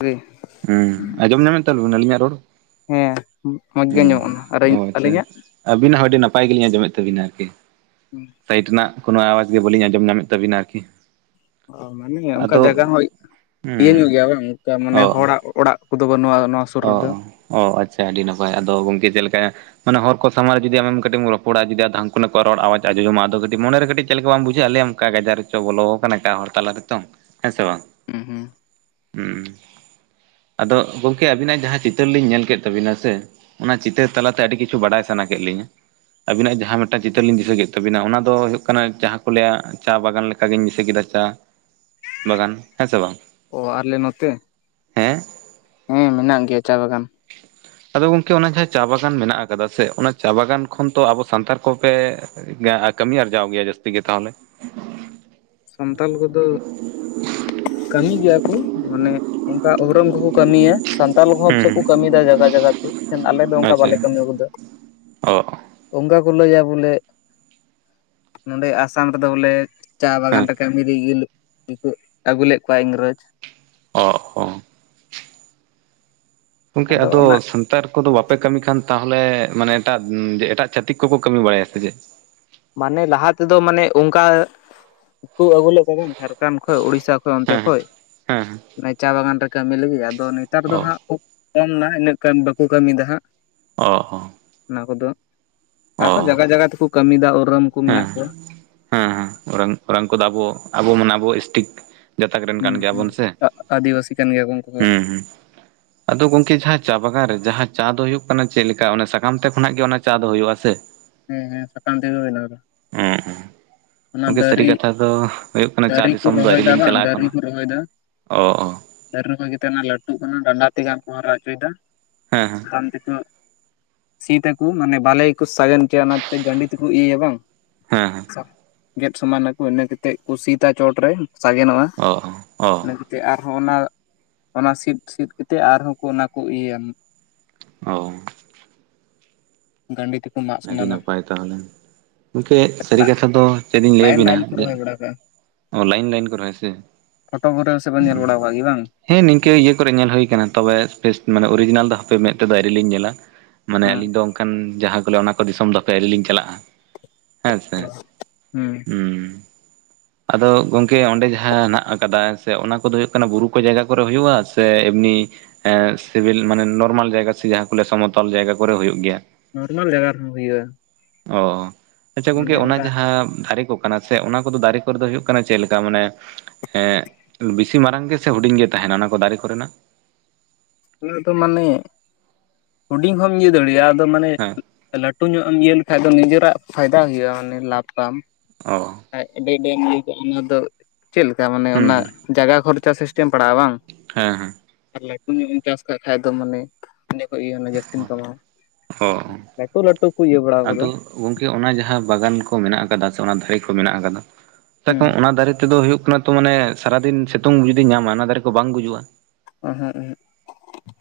ᱨᱮ [unintelligible] ᱦᱩᱸ, ᱟᱸᱡᱚᱢ ᱧᱟᱢᱮᱫ ᱛᱟᱞᱵᱮᱱ ᱟᱹᱞᱤᱧᱟᱜ ᱨᱚᱲ? ᱦᱮᱸ, ᱢᱚᱡᱽ ᱜᱮ ᱟᱸᱡᱚᱢᱚᱜ ᱠᱟᱱᱟ᱾ ᱟᱨ ᱟᱹᱞᱤᱧ-ᱟᱜ? ᱟᱹᱵᱤᱱᱟ ᱦᱚᱸ ᱟᱹᱰᱤ ᱱᱟᱯᱟᱭ ᱜᱮᱞᱤᱧ ᱟᱸᱡᱚᱢᱮᱫ ᱛᱟᱹᱵᱤᱱᱟ ᱟᱨ ᱠᱤ᱾ ᱦᱩᱸ ᱥᱟᱭᱤᱴ ᱨᱮᱱᱟᱜ ᱠᱳᱱᱳ ᱟᱣᱟᱡᱽ ᱜᱮ ᱵᱟᱹᱞᱤᱧ ᱟᱸᱡᱚᱢ ᱧᱟᱢᱮᱫ ᱛᱟᱵᱤᱱᱟ ᱟᱨ ᱠᱤ᱾ ᱚ ᱢᱟᱱᱮ ᱚᱱᱠᱟ ᱡᱟᱭᱜᱟ ᱦᱚᱸ ᱤᱭᱟᱹ ᱦᱩᱸ ᱧᱚᱜ ᱜᱮᱭᱟ ᱵᱟᱝ? ᱚᱱᱠᱟ ᱢᱟᱱᱮ ᱚ ᱦᱚᱲᱟᱜ ᱚᱲᱟᱜ ᱩᱱᱠᱩᱫᱚ ᱵᱟᱹᱱᱩᱜᱼᱟ ᱱᱚᱣᱟ ᱥᱩᱨ ᱚ, ᱨᱮᱫᱚ ᱚ, ᱟᱪᱪᱷᱟ ᱟᱹᱰᱤ ᱱᱟᱯᱟᱭ᱾ ᱟᱫᱚ ᱜᱚᱝᱠᱮ ᱪᱮᱫ ᱞᱮᱠᱟ᱾ ᱢᱟᱱᱮ ᱦᱚᱲ ᱠᱚ ᱥᱟᱢᱟᱝ ᱨᱮ ᱡᱩᱫᱤᱢ ᱠᱟᱴᱤᱡ ᱨᱚᱯᱚᱲᱟ᱾ ᱦᱟᱱᱠᱩ ᱱᱟᱠᱩᱣᱟᱜ ᱨᱚᱲ ᱟᱣᱟᱡᱽ ᱟᱡᱚᱢᱟ ᱟᱫᱚ ᱢᱚᱱᱮ ᱨᱮ ᱠᱟᱹᱴᱤᱡ ᱪᱮᱫ ᱞᱮᱠᱟ ᱵᱟᱢ ᱵᱩᱡᱷᱟ. ᱜᱼᱟ᱾ ᱞᱟᱹᱭ ᱟᱢ ᱚᱠᱟ ᱜᱟᱡᱟᱨ ᱨᱮᱪᱚ ᱵᱚᱞᱚ ᱠᱟᱱᱟᱭ, ᱚᱠᱟ ᱦᱚᱲ ᱛᱟᱞᱟ ᱨᱮ ᱪᱚᱝ ᱦᱮᱸ ᱥᱮ ᱵᱟᱝ᱾ ᱦᱩᱸ ᱦᱩᱸ ᱦᱩᱸ ᱟᱫᱚ [inaudible] ᱜᱚᱝᱠᱮ, ᱟᱵᱤᱱᱟᱜ ᱡᱟᱦᱟᱸ ᱪᱤᱛᱟᱹᱨ ᱞᱤᱧ ᱧᱮᱞ ᱠᱮᱫ ᱛᱟᱵᱤᱱᱟ ᱥᱮ, ᱚᱱᱟ ᱪᱤᱛᱟᱹᱨ ᱛᱟᱞᱟᱛᱮ ᱟᱹᱰᱤ ᱠᱤᱪᱷᱩ ᱵᱟᱰᱟᱭ ᱥᱟᱱᱟ ᱠᱮᱫ ᱞᱤᱧᱟ᱾ ᱟᱹᱵᱤᱱᱟᱜ ᱡᱟᱦᱟᱸ ᱢᱤᱫᱴᱟᱝ ᱪᱤᱛᱟᱹᱨ ᱞᱤᱧ ᱫᱤᱥᱟᱹ ᱠᱮᱫ ᱛᱟᱵᱤᱱᱟ᱾ ᱚᱱᱟ ᱫᱚ ᱦᱩᱭᱩᱜ ᱠᱟᱱᱟ ᱡᱟᱦᱟᱸ ᱠᱚ ᱞᱟᱹᱭᱟ ᱪᱟ ᱵᱟᱜᱟᱱ ᱞᱮᱠᱟ ᱚᱱᱠᱟ ᱜᱤᱧ ᱫᱤᱥᱟᱹ ᱠᱮᱫᱟ ᱾ ᱪᱟ ᱵᱟᱜᱟᱱ ᱦᱮᱸ ᱥᱮ ᱵᱟᱝ᱾ ᱚ ᱟᱞᱮ ᱱᱚᱛᱮ, ᱦᱮᱸ ᱦᱮᱸ ᱢᱮᱱᱟᱜ ᱜᱮᱭᱟ ᱪᱟ ᱵᱟᱜᱟᱱ᱾ ᱟᱫᱚ ᱜᱚᱝᱠᱮ, ᱚᱱᱟ ᱡᱟᱦᱟᱸ ᱪᱟ ᱵᱟᱜᱟᱱ ᱢᱮᱱᱟᱜ ᱟᱠᱟᱫᱟ ᱥᱮ ᱚᱱᱟ ᱪᱟ ᱵᱟᱜᱟᱱ ᱠᱷᱚᱱ ᱛᱚ ᱟᱵᱚ ᱥᱟᱱᱛᱟᱲ ᱠᱚ ᱯᱮ ᱠᱟᱹᱢᱤ ᱟᱨᱡᱟᱣ ᱜᱮᱭᱟ ᱡᱟᱹᱥᱛᱤ ᱜᱮ ᱛᱟᱦᱚᱞᱮ᱾ ᱥᱟᱱᱛᱟᱞ ᱠᱚᱫᱚ ᱠᱟᱹᱢᱤ ᱜᱮᱭᱟ ᱠᱚ ᱢᱟᱱᱮ ᱚᱱᱠᱟ ᱩᱨᱟᱝ ᱠᱚᱠᱚ ᱠᱟᱹᱢᱤᱭᱟ᱾ ᱥᱟᱱᱛᱟᱞ ᱦᱚᱲ ᱦᱩᱸ ᱥᱮᱫ ᱠᱚ, ᱠᱟᱹᱢᱤᱭ ᱫᱟ ᱡᱟᱭᱜᱟ ᱡᱟᱭᱜᱟ ᱛᱮ, ᱟᱞᱮ ᱫᱚ ᱦᱩᱸ ᱚᱱᱠᱟ ᱟᱪᱪᱷᱟ ᱵᱟᱞᱮ ᱠᱟᱹᱢᱤ ᱠᱟᱫᱟ᱾ ᱚ ᱚᱱᱠᱟ ᱠᱚ ᱞᱟᱹᱭᱟ ᱵᱚᱞᱮ, ᱱᱚᱸᱰᱮ ᱟᱥᱟᱢ ᱨᱮᱫᱚ ᱵᱚᱞᱮ ᱪᱟ ᱦᱮᱸ ᱵᱟᱜᱟᱱ ᱾ [inaudible] ᱟᱹᱜᱩ ᱞᱮᱫ ᱠᱚᱣᱟ ᱤᱝᱨᱮᱡᱽ᱾ ᱚ ᱦᱚᱸ [unintelligible] ᱜᱚᱝᱠᱮ ᱟᱫᱚ ᱥᱟᱱ ᱥᱟᱱᱛᱟᱲ ᱠᱚᱫᱚ ᱵᱟᱯᱮ ᱠᱟᱹᱢᱤ ᱠᱟᱱ ᱛᱟᱦᱚᱞᱮ ᱢᱟᱱᱮ ᱮᱴᱟᱜ, ᱮᱴᱟᱜ ᱪᱷᱟᱹᱛᱤᱠ ᱠᱚᱠᱚ ᱠᱟᱹᱢᱤ ᱵᱟᱲᱟᱭᱟ ᱥᱮ ᱪᱮᱫ? ᱢᱟᱱᱮ ᱞᱟᱦᱟ ᱛᱮᱫᱚ ᱢᱟᱱᱮ ᱚᱱᱠᱟ ᱠᱚ ᱟᱹᱜᱩᱞᱮᱜ ᱠᱚᱣᱟ ᱡᱷᱟᱲᱠᱷᱟᱱᱰ ᱠᱷᱚᱡ ᱩᱲᱤᱥᱟ ᱚᱱᱛᱮ ᱦᱮᱸ ᱠᱷᱚᱡ, ᱦᱮᱸ ᱦᱮᱸ ᱪᱟ ᱵᱟᱜᱟᱱ ᱨᱮ ᱠᱟᱹᱢᱤ ᱞᱟᱹᱜᱤᱫᱽ, ᱟᱫᱚ ᱱᱮᱛᱟᱨ ᱦᱮᱸ ᱫᱚ ᱚ ᱦᱟᱸᱜ ᱠᱚᱢ ᱱᱟ ᱤᱱᱟᱹᱜ ᱠᱟᱢ ᱵᱟᱠᱚ ᱠᱟᱹᱢᱤᱭ ᱫᱟ ᱦᱟᱸᱜ᱾ ᱚᱻ ᱚᱻ, ᱚᱱᱟ ᱠᱚᱫᱚ᱾ ᱟᱨᱦᱚᱸ ᱡᱟᱜᱟ ᱡᱟᱜᱟ ᱛᱮᱠᱚ ᱠᱟᱹᱢᱤᱭ ᱫᱟ ᱳᱨᱟᱝ ᱠᱚ ᱢᱮᱱᱟᱜ ᱦᱮᱸ ᱠᱚᱣᱟ᱾ ᱦᱮᱸ ᱦᱮᱸ ᱚᱨᱟᱝ, ᱚᱨᱟᱝ ᱠᱚᱫᱚ ᱟᱵᱚ ᱟᱵᱚ ᱢᱟᱱᱮ ᱟᱵᱚ ᱮᱥ ᱴᱤᱠ ᱜᱟᱛᱟᱠ ᱨᱮᱱ ᱦᱩᱸ ᱠᱟᱱ ᱜᱮᱭᱟ ᱦᱩᱸ ᱵᱚᱱ ᱥᱮ ᱟᱹᱫᱤᱵᱟᱹᱥᱤ ᱠᱟᱱ ᱜᱮᱭᱟ ᱠᱚ ᱩᱱᱠᱩ ᱦᱚᱸ ᱦᱩᱸ ᱦᱩᱸ᱾ ᱟᱫᱚ ᱜᱚᱝᱠᱮ ᱡᱟᱦᱟᱸ ᱪᱟ ᱵᱟᱜᱟᱱ ᱨᱮ, ᱡᱟᱦᱟᱸ ᱪᱟ ᱫᱚ ᱦᱳᱭᱳᱜ ᱠᱟᱱᱟ ᱪᱮᱫ ᱞᱮᱠᱟ᱾ ᱥᱟᱠᱟᱢ ᱛᱮ ᱠᱷᱚᱱᱟᱜ ᱜᱮ ᱚᱱᱟ ᱪᱟ ᱫᱚ ᱦᱳᱭ-ᱟ ᱥᱮ? ᱦᱮ, ᱦᱮᱸ ᱥᱟᱠᱟᱢ ᱛᱮᱜᱮ ᱦᱳᱭ-ᱟ ᱚᱱᱟ ᱫᱚ ᱾ ᱚᱸᱻ ᱚᱻ ᱜᱚᱝᱠᱮ ᱥᱟᱹᱨᱤ ᱠᱟᱛᱷᱟ ᱫᱚ ᱦᱳᱭᱳᱜ ᱠᱟᱱᱟ ᱾ ᱪᱟ ᱫᱟᱨᱮ ᱠᱚ ᱫᱤᱥᱚᱢ ᱫᱚ ᱟᱹᱣᱨᱤ ᱨᱚᱦᱚᱭᱮᱫᱟ ᱞᱤᱧ ᱵᱟᱝ ᱪᱟᱞᱟᱜ-ᱟ ᱮᱠᱷᱚᱱᱚ ᱾ ᱚᱻ ᱚᱻ, ᱫᱟᱹᱨᱮ ᱠᱚ ᱡᱟᱛᱮ ᱚᱱᱟ ᱞᱟᱹᱴᱩᱜ ᱠᱟᱱᱟ ᱰᱟᱱᱰᱟ ᱛᱮ ᱜᱟᱱ ᱠᱚ ᱦᱟᱨᱟ ᱦᱚᱪᱚᱭᱮᱫᱟ ᱾ ᱦᱮᱸᱻᱦᱮᱸᱻ, [inaudible] ᱛᱮ ᱠᱚ ᱥᱤᱫ ᱟᱠᱚ ᱾ ᱢᱟᱱᱮ ᱵᱟᱞᱟᱭ [inaudible] ᱠᱚ ᱥᱟᱜᱮᱱ ᱪᱮᱫ, ᱚᱱᱟᱛᱮ ᱜᱟᱺᱰᱤ ᱛᱮᱠᱚ ᱤᱭᱟᱹᱭᱟ ᱵᱟᱝ? ᱦᱮᱸᱻᱦᱮᱸᱻ ᱾ ᱜᱮᱫ ᱥᱚᱢᱟᱱ ᱟᱠᱚ ᱤᱱᱟᱹ ᱠᱟᱛᱮ ᱥᱤᱫ-ᱟ ᱪᱚᱴ ᱨᱮ, ᱥᱟᱜᱮᱱᱚᱜᱼᱟ᱾ ᱚ, ᱻ ᱚᱻ᱾ ᱤᱱᱟᱹ ᱠᱟᱛᱮ ᱟᱨᱦᱚᱸ ᱚᱱᱟ, ᱚᱱᱟ ᱥᱤᱫ ᱥᱤᱫ ᱠᱟᱛᱮ ᱮᱫ ᱟᱨᱦᱚᱸ ᱠᱚ ᱚᱱᱟ ᱠᱚ ᱤᱭᱟᱹ ᱭᱟ ᱚᱻ ᱜᱟᱸᱰᱤ ᱛᱮᱠᱚ ᱢᱟᱜ ᱟᱹᱰᱤ ᱥᱚᱢᱟᱱᱟ ᱱᱟᱯᱟᱭ ᱛᱟᱦᱚᱞᱮ, ᱜᱚᱢᱠᱮ ᱥᱟᱹᱨᱤ ᱠᱟᱛᱷᱟ ᱫᱚ ᱪᱮᱫ ᱞᱤᱧ ᱞᱟᱹᱭ ᱞᱟᱭᱤᱱ ᱟᱵᱤᱱᱟ ᱞᱟᱭᱤᱱ ᱠᱚ ᱡᱮ ᱨᱚᱦᱚᱭ ᱵᱟᱲᱟ ᱠᱟᱜᱼᱟ ᱚ ᱞᱟᱭᱤᱱ ᱞᱟᱭᱤᱱ ᱠᱚ ᱨᱭᱚᱦᱚᱭᱟ ᱥᱮ? ᱯᱷᱳᱴᱳ ᱠᱚᱨᱮ ᱥᱮᱵᱮᱱ ᱧᱮᱞ ᱵᱟᱲᱟ ᱠᱟᱜ ᱜᱮᱭᱟ ᱵᱟᱝ? ᱱᱤᱱᱠᱟᱹ ᱤᱭᱟᱹ ᱠᱚᱨᱮ ᱧᱮᱞ ᱦᱩᱭ ᱠᱟᱱᱟ ᱛᱚᱵᱮ, ᱯᱷᱮᱥ ᱢᱟᱱᱮ ᱚᱨᱤᱡᱤᱱᱟᱞ ᱫᱚ ᱦᱟᱯᱮ ᱢᱮᱫ ᱛᱮ ᱫᱚ ᱟᱣᱨᱤᱞᱤᱧ ᱧᱮᱞᱟ ᱾ ᱢᱟᱱᱮ ᱦᱮᱸ ᱟᱹᱞᱤᱧ ᱫᱚ ᱚᱱᱠᱟᱱ ᱡᱟᱦᱟᱸ ᱠᱚ ᱞᱮᱭᱟ ᱚᱱᱟ ᱠᱚ ᱫᱤᱥᱚᱢ ᱫᱚ ᱦᱟᱯᱮ ᱟᱹᱣᱨᱤᱞᱤᱧ ᱪᱟᱞᱟᱜᱼᱟ ᱾ ᱦᱮᱸ ᱥᱮ ᱦᱩᱸ᱾ ᱦᱩᱸ᱾ ᱟᱫᱚ ᱜᱚᱝᱠᱮ ᱚᱸᱰᱮ ᱡᱟᱦᱟᱸ ᱦᱮᱱᱟᱜ ᱟᱠᱟᱫᱟ ᱦᱮᱸᱥᱮ ᱚᱱᱟ ᱠᱚᱫᱚ ᱦᱳᱭᱳᱜ ᱠᱟᱱᱟ ᱵᱩᱨᱩ ᱠᱚ ᱡᱟᱭᱜᱟ ᱠᱚᱨᱮ ᱦᱩᱭᱩᱜᱼᱟ ᱥᱮ? ᱥᱮ ᱮᱢᱱᱤ ᱥᱤᱵᱤᱞ ᱢᱟᱱᱮ ᱱᱚᱨᱢᱟᱞ ᱡᱟᱭᱜᱟ ᱥᱮ ᱡᱟᱦᱟᱸ ᱠᱚ ᱞᱮᱭᱟ ᱥᱚᱢᱚᱛᱚᱞ ᱡᱟᱭᱜᱟ ᱠᱚᱨᱮ ᱦᱳᱭᱳᱜ ᱜᱮᱭᱟ? ᱱᱚᱨᱢᱟᱞ ᱡᱟᱭᱜᱟ ᱨᱮᱦᱚᱸ ᱦᱩᱭᱩᱜᱼᱟ ᱚ ᱟᱪᱷᱟ ᱜᱚᱝᱠᱮ ᱢᱟᱱᱮ ᱚᱱᱟ ᱚᱱᱠᱟ ᱡᱟᱦᱟᱸ ᱫᱟᱨᱮ ᱠᱚ ᱠᱟᱱᱟ ᱥᱮ ᱚᱱᱟ ᱠᱚᱫᱚ ᱫᱟᱨᱮ ᱠᱚᱨᱮ ᱫᱚ ᱦᱩᱭᱩᱜ ᱠᱟᱱᱟ ᱪᱮᱫ ᱞᱮᱠᱟ ᱢᱟᱱᱮ ᱦᱮᱸ ᱵᱤᱥᱤ ᱢᱟᱨᱟᱝ ᱜᱮᱥᱮ, ᱦᱩᱰᱤᱧ ᱜᱮ ᱛᱟᱦᱮᱸᱱᱟ ᱚᱱᱟ ᱠᱚ ᱫᱟᱨᱮ ᱠᱚᱨᱮᱱᱟᱜ? ᱚᱱᱟ ᱫᱚ ᱢᱟᱱᱮ ᱦᱩᱰᱤᱧ ᱦᱚᱢ ᱤᱭᱟᱹ ᱫᱟᱲᱮᱭᱟᱜᱼᱟ ᱟᱫᱚ ᱢᱟᱱᱮ ᱦᱮᱸ ᱞᱟᱹᱴᱩ ᱧᱚᱜ ᱮᱢ ᱤᱭᱟᱹ ᱞᱮᱠᱷᱟᱡ ᱫᱚ ᱱᱤᱡᱮᱨᱟᱜ ᱯᱷᱟᱭᱫᱟ ᱦᱳᱭᱳᱜᱼᱟ, ᱢᱟᱱᱮ ᱞᱟᱵᱷᱚ ᱛᱟᱢ ᱾ ᱚᱻ, ᱟᱹᱰᱤ ᱟᱹᱰᱤᱢ ᱞᱟᱹᱭ ᱠᱮᱜ ᱚᱱᱟ ᱫᱚ ᱪᱮᱫ ᱞᱮᱠᱟ, ᱢᱟᱱᱮ ᱦᱩᱸ ᱚᱱᱟ ᱡᱟᱭᱜᱟ ᱠᱷᱚᱨᱪᱟ ᱥᱤᱥᱴᱮᱢ ᱯᱟᱲᱟᱜᱼᱟ ᱵᱟᱝ? ᱦᱮᱸᱻᱦᱮᱸᱻ ᱾ ᱟᱨ ᱞᱟᱹᱴᱩ ᱧᱚᱜ ᱮᱢ ᱪᱟᱥ ᱠᱟᱜ ᱠᱷᱟᱡ ᱫᱚ ᱢᱟᱱᱮ ᱤᱱᱟᱹ ᱠᱷᱚᱡ ᱜᱮ ᱡᱟᱹᱥᱛᱤᱢ ᱠᱟᱢᱟᱣᱟ ᱦᱚ ᱾ ᱞᱟᱹᱴᱩ ᱞᱟᱹᱴᱩ ᱠᱚ ᱤᱭᱟᱹ ᱵᱟᱲᱟᱣ ᱠᱟᱫᱟ ᱟᱫᱚ ᱾ ᱜᱚᱝᱠᱮ ᱚᱱᱟ ᱡᱟᱦᱟᱸ ᱵᱟᱜᱟᱱ ᱠᱚ ᱢᱮᱱᱟᱜ ᱟᱠᱟᱫᱟ ᱥᱮ ᱚᱱᱟ ᱫᱟᱹᱭ ᱠᱚ ᱢᱮᱱᱟᱜ ᱟᱠᱟᱫᱟ ᱾ ᱦᱮᱸ [inaudible] ᱚᱱᱟ ᱫᱟᱨᱮ ᱛᱮᱫᱚ ᱦᱩᱭᱩᱜ ᱠᱟᱱᱟ ᱛᱚ ᱢᱟᱱᱮ ᱥᱟᱨᱟᱫᱤᱱ ᱥᱤᱛᱩᱝ ᱡᱩᱫᱤ ᱧᱟᱢᱟ ᱚᱱᱟ ᱫᱟᱨᱮ ᱠᱚ ᱵᱟᱝ ᱜᱩᱡᱩᱜᱼᱟ? ᱮᱦᱮᱸᱜ ᱮᱦᱮᱸᱜ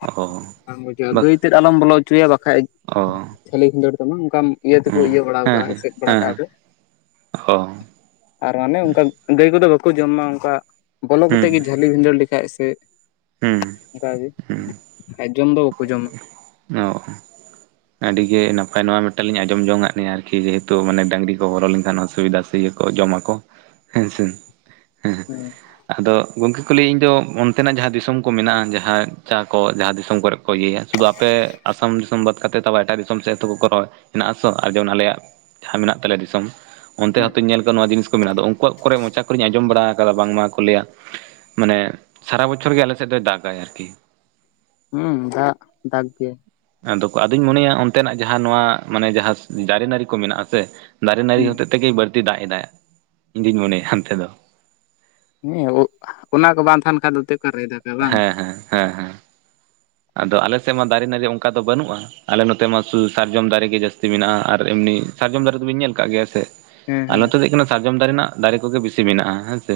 ᱚ ᱵᱟᱝ ᱵᱩᱡᱩᱜᱼᱟ ᱵᱟ ᱜᱟᱹᱭ ᱛᱮᱫ ᱟᱞᱚᱢ ᱵᱚᱞᱚ ᱦᱚᱪᱚᱣᱟᱭᱟ ᱵᱟᱠᱷᱟᱡᱽ ᱾ ᱚ [unintelligible] ᱡᱷᱟᱹᱞᱤ ᱵᱷᱤᱫᱷᱟᱹᱲ ᱫᱚ ᱵᱟᱝ ᱚᱱᱠᱟᱱ ᱤᱭᱟᱹ ᱛᱮᱠᱚ ᱦᱩᱸ ᱤᱭᱟᱹ ᱵᱟᱲ ᱠᱟᱜᱼᱟ ᱦᱮᱸ ᱦᱮᱸ ᱮᱥᱮᱫ ᱵᱟᱲᱟ ᱦᱮᱸ ᱠᱟᱜᱼᱟ ᱦᱮᱸ ᱠᱚ ᱚ ᱾ ᱟᱨ ᱦᱟᱱᱮ ᱚᱱᱠᱟ ᱜᱟᱹᱭ ᱠᱚᱫᱚ ᱵᱟᱠᱚ ᱡᱚᱢᱟ ᱚᱱᱠᱟ ᱵᱚᱞᱚ ᱠᱟᱛᱮᱫ ᱦᱩᱸ ᱜᱮ ᱡᱷᱟᱹᱞᱤ ᱵᱷᱤᱸᱫᱷᱟᱹᱲ ᱞᱮᱠᱷᱟᱡ ᱥᱮ ᱦᱩᱸ ᱾ ᱚᱱᱠᱟᱜᱮ ᱠᱷᱟᱡ ᱡᱚᱢ ᱫᱚ ᱵᱟᱠᱚ ᱡᱚᱢᱟ ᱾ ᱚ ᱾ ᱟᱹᱰᱤ ᱜᱮ ᱱᱟᱯᱟᱭ ᱱᱚᱣᱟ ᱢᱤᱫᱴᱟᱝ ᱞᱤᱧ ᱟᱸᱡᱚᱢ ᱡᱚᱝ ᱟᱜ ᱱᱤᱜᱼᱟ ᱟᱨᱠᱤ ᱡᱮᱦᱮᱛᱩ ᱢᱟᱱᱮ ᱰᱟᱝᱨᱤ ᱠᱚ ᱵᱚᱞᱚ ᱞᱮᱱᱠᱷᱟᱱ ᱚᱥᱩᱵᱤᱫᱷᱟ ᱥᱮ ᱤᱭᱟᱹ ᱠᱚ ᱡᱚᱢᱟ ᱠᱚ ᱦᱮᱸ ᱥᱮ ᱦᱮᱸ ᱦᱩᱸ ᱾ ᱟᱫᱚ ᱜᱚᱢᱠᱮ ᱠᱚ ᱞᱟᱹᱭᱟ ᱤᱧ ᱫᱚ ᱚᱱᱛᱮᱱᱟᱜ ᱡᱟᱦᱟᱸ ᱫᱤᱥᱚᱢ ᱠᱚ ᱢᱮᱱᱟᱜᱼᱟ ᱡᱟᱦᱟᱸ ᱪᱟ ᱠᱚ ᱡᱟᱦᱟᱸ ᱫᱤᱥᱚᱢ ᱠᱚᱨᱮ ᱤᱭᱟᱹᱭᱟ ᱥᱩᱫᱩ ᱟᱯᱮ ᱟᱥᱟᱢ ᱫᱤᱥᱚᱢ ᱵᱟᱫ ᱠᱟᱛᱮᱫ [unintelligible] ᱮᱴᱟᱜ ᱫᱤᱥᱚᱢ ᱥᱮᱫ ᱛᱚ ᱠᱚᱨᱟᱣᱼᱟ ᱦᱮᱱᱟᱜ ᱟᱥᱚ ᱟᱨ ᱡᱮᱢᱚᱱ ᱟᱞᱮᱭᱟᱜ ᱡᱟᱦᱟᱸ ᱢᱮᱱᱟᱜ ᱛᱟᱞᱮᱭᱟ ᱫᱤᱥᱚᱢ ᱚᱱᱛᱮ ᱦᱚᱸᱛᱚᱧ ᱧᱮᱞ ᱠᱟᱫᱟ ᱱᱚᱣᱟ ᱡᱤᱱᱤᱥ ᱠᱚ ᱢᱮᱱᱟᱜ ᱟᱫᱚ ᱟᱠᱚᱣᱟᱜ ᱠᱚᱨᱮ ᱢᱚᱪᱟ ᱠᱚᱨᱮᱧ ᱟᱸᱡᱚᱢ ᱵᱟᱲᱟ ᱠᱟᱫᱟ ᱵᱟᱝᱢᱟ ᱠᱚ ᱞᱟᱹᱭᱟ ᱢᱟᱱᱮ ᱥᱟᱨᱟ ᱵᱚᱪᱷᱚᱨ ᱜᱮ ᱟᱞᱮ ᱥᱮᱫ ᱫᱚᱭ ᱫᱟᱜᱟᱭ ᱟᱨᱠᱤ ᱦᱩᱸ ᱫᱟᱜ ᱫᱟᱜᱽ ᱜᱮᱭᱟ ᱾ ᱟᱫᱚ ᱟᱫᱚᱧ ᱢᱚᱱᱮᱭᱟ ᱚᱱᱛᱮᱱᱟᱜ ᱡᱟᱦᱟᱸ ᱱᱚᱣᱟ ᱢᱟᱱᱮ ᱡᱟᱦᱟᱸ ᱫᱟᱨᱮ ᱱᱟᱹᱲᱤ ᱠᱚ ᱢᱮᱱᱟᱜᱼᱟ ᱥᱮ ᱫᱟᱨᱮ ᱱᱟᱹᱲᱤ ᱦᱚᱛᱮᱫ ᱛᱮᱜᱮᱭ ᱵᱟᱹᱲᱛᱤ ᱫᱟᱜ ᱮᱫᱟᱭ ᱤᱧ ᱫᱩᱧ ᱢᱚᱱᱮᱭᱟ ᱦᱟᱱᱛᱮ ᱫᱚ ᱦᱮᱸ ᱚᱱᱟ ᱠᱚ ᱵᱟᱝ ᱛᱟᱦᱮᱱ ᱠᱷᱟᱱ ᱫᱚ ᱛᱮ ᱚᱠᱟᱨᱮᱭ ᱫᱟᱜ ᱦᱮᱸ ᱦᱮᱸ ᱦᱮᱸ ᱾ ᱟᱫᱚ ᱟᱞᱮᱥᱮᱫ ᱢᱟ ᱫᱟᱨᱮ ᱱᱟᱹᱲᱤ ᱚᱱᱠᱟ ᱫᱚ ᱵᱟᱹᱱᱩᱜᱼᱟ ᱾ ᱟᱞᱮ ᱱᱚᱛᱮ ᱢᱟ ᱥᱩᱫᱷᱩ ᱥᱟᱨᱡᱚᱢ ᱫᱟᱨᱮ ᱜᱮ ᱡᱟᱹᱥᱛᱤ ᱢᱮᱱᱟᱜᱼᱟ ᱟᱨ ᱮᱢᱱᱤ ᱥᱟᱨᱡᱚᱢ ᱫᱟᱨᱮ ᱫᱚᱵᱤᱱ ᱧᱮᱞ ᱠᱟᱜ ᱜᱮᱭᱟ ᱥᱮ? ᱦᱮᱸ ᱟᱨ ᱦᱮᱸ ᱱᱚᱛᱮ ᱫᱚ ᱦᱩᱭᱩᱜ ᱠᱟᱱᱟ ᱥᱟᱨᱡᱚᱢ ᱫᱟᱨᱮ ᱨᱮᱱᱟᱜ ᱫᱟᱨᱮ ᱠᱚᱜᱮ ᱵᱮᱥᱤ ᱢᱮᱱᱟᱜᱼᱟ ᱦᱮᱸ ᱥᱮ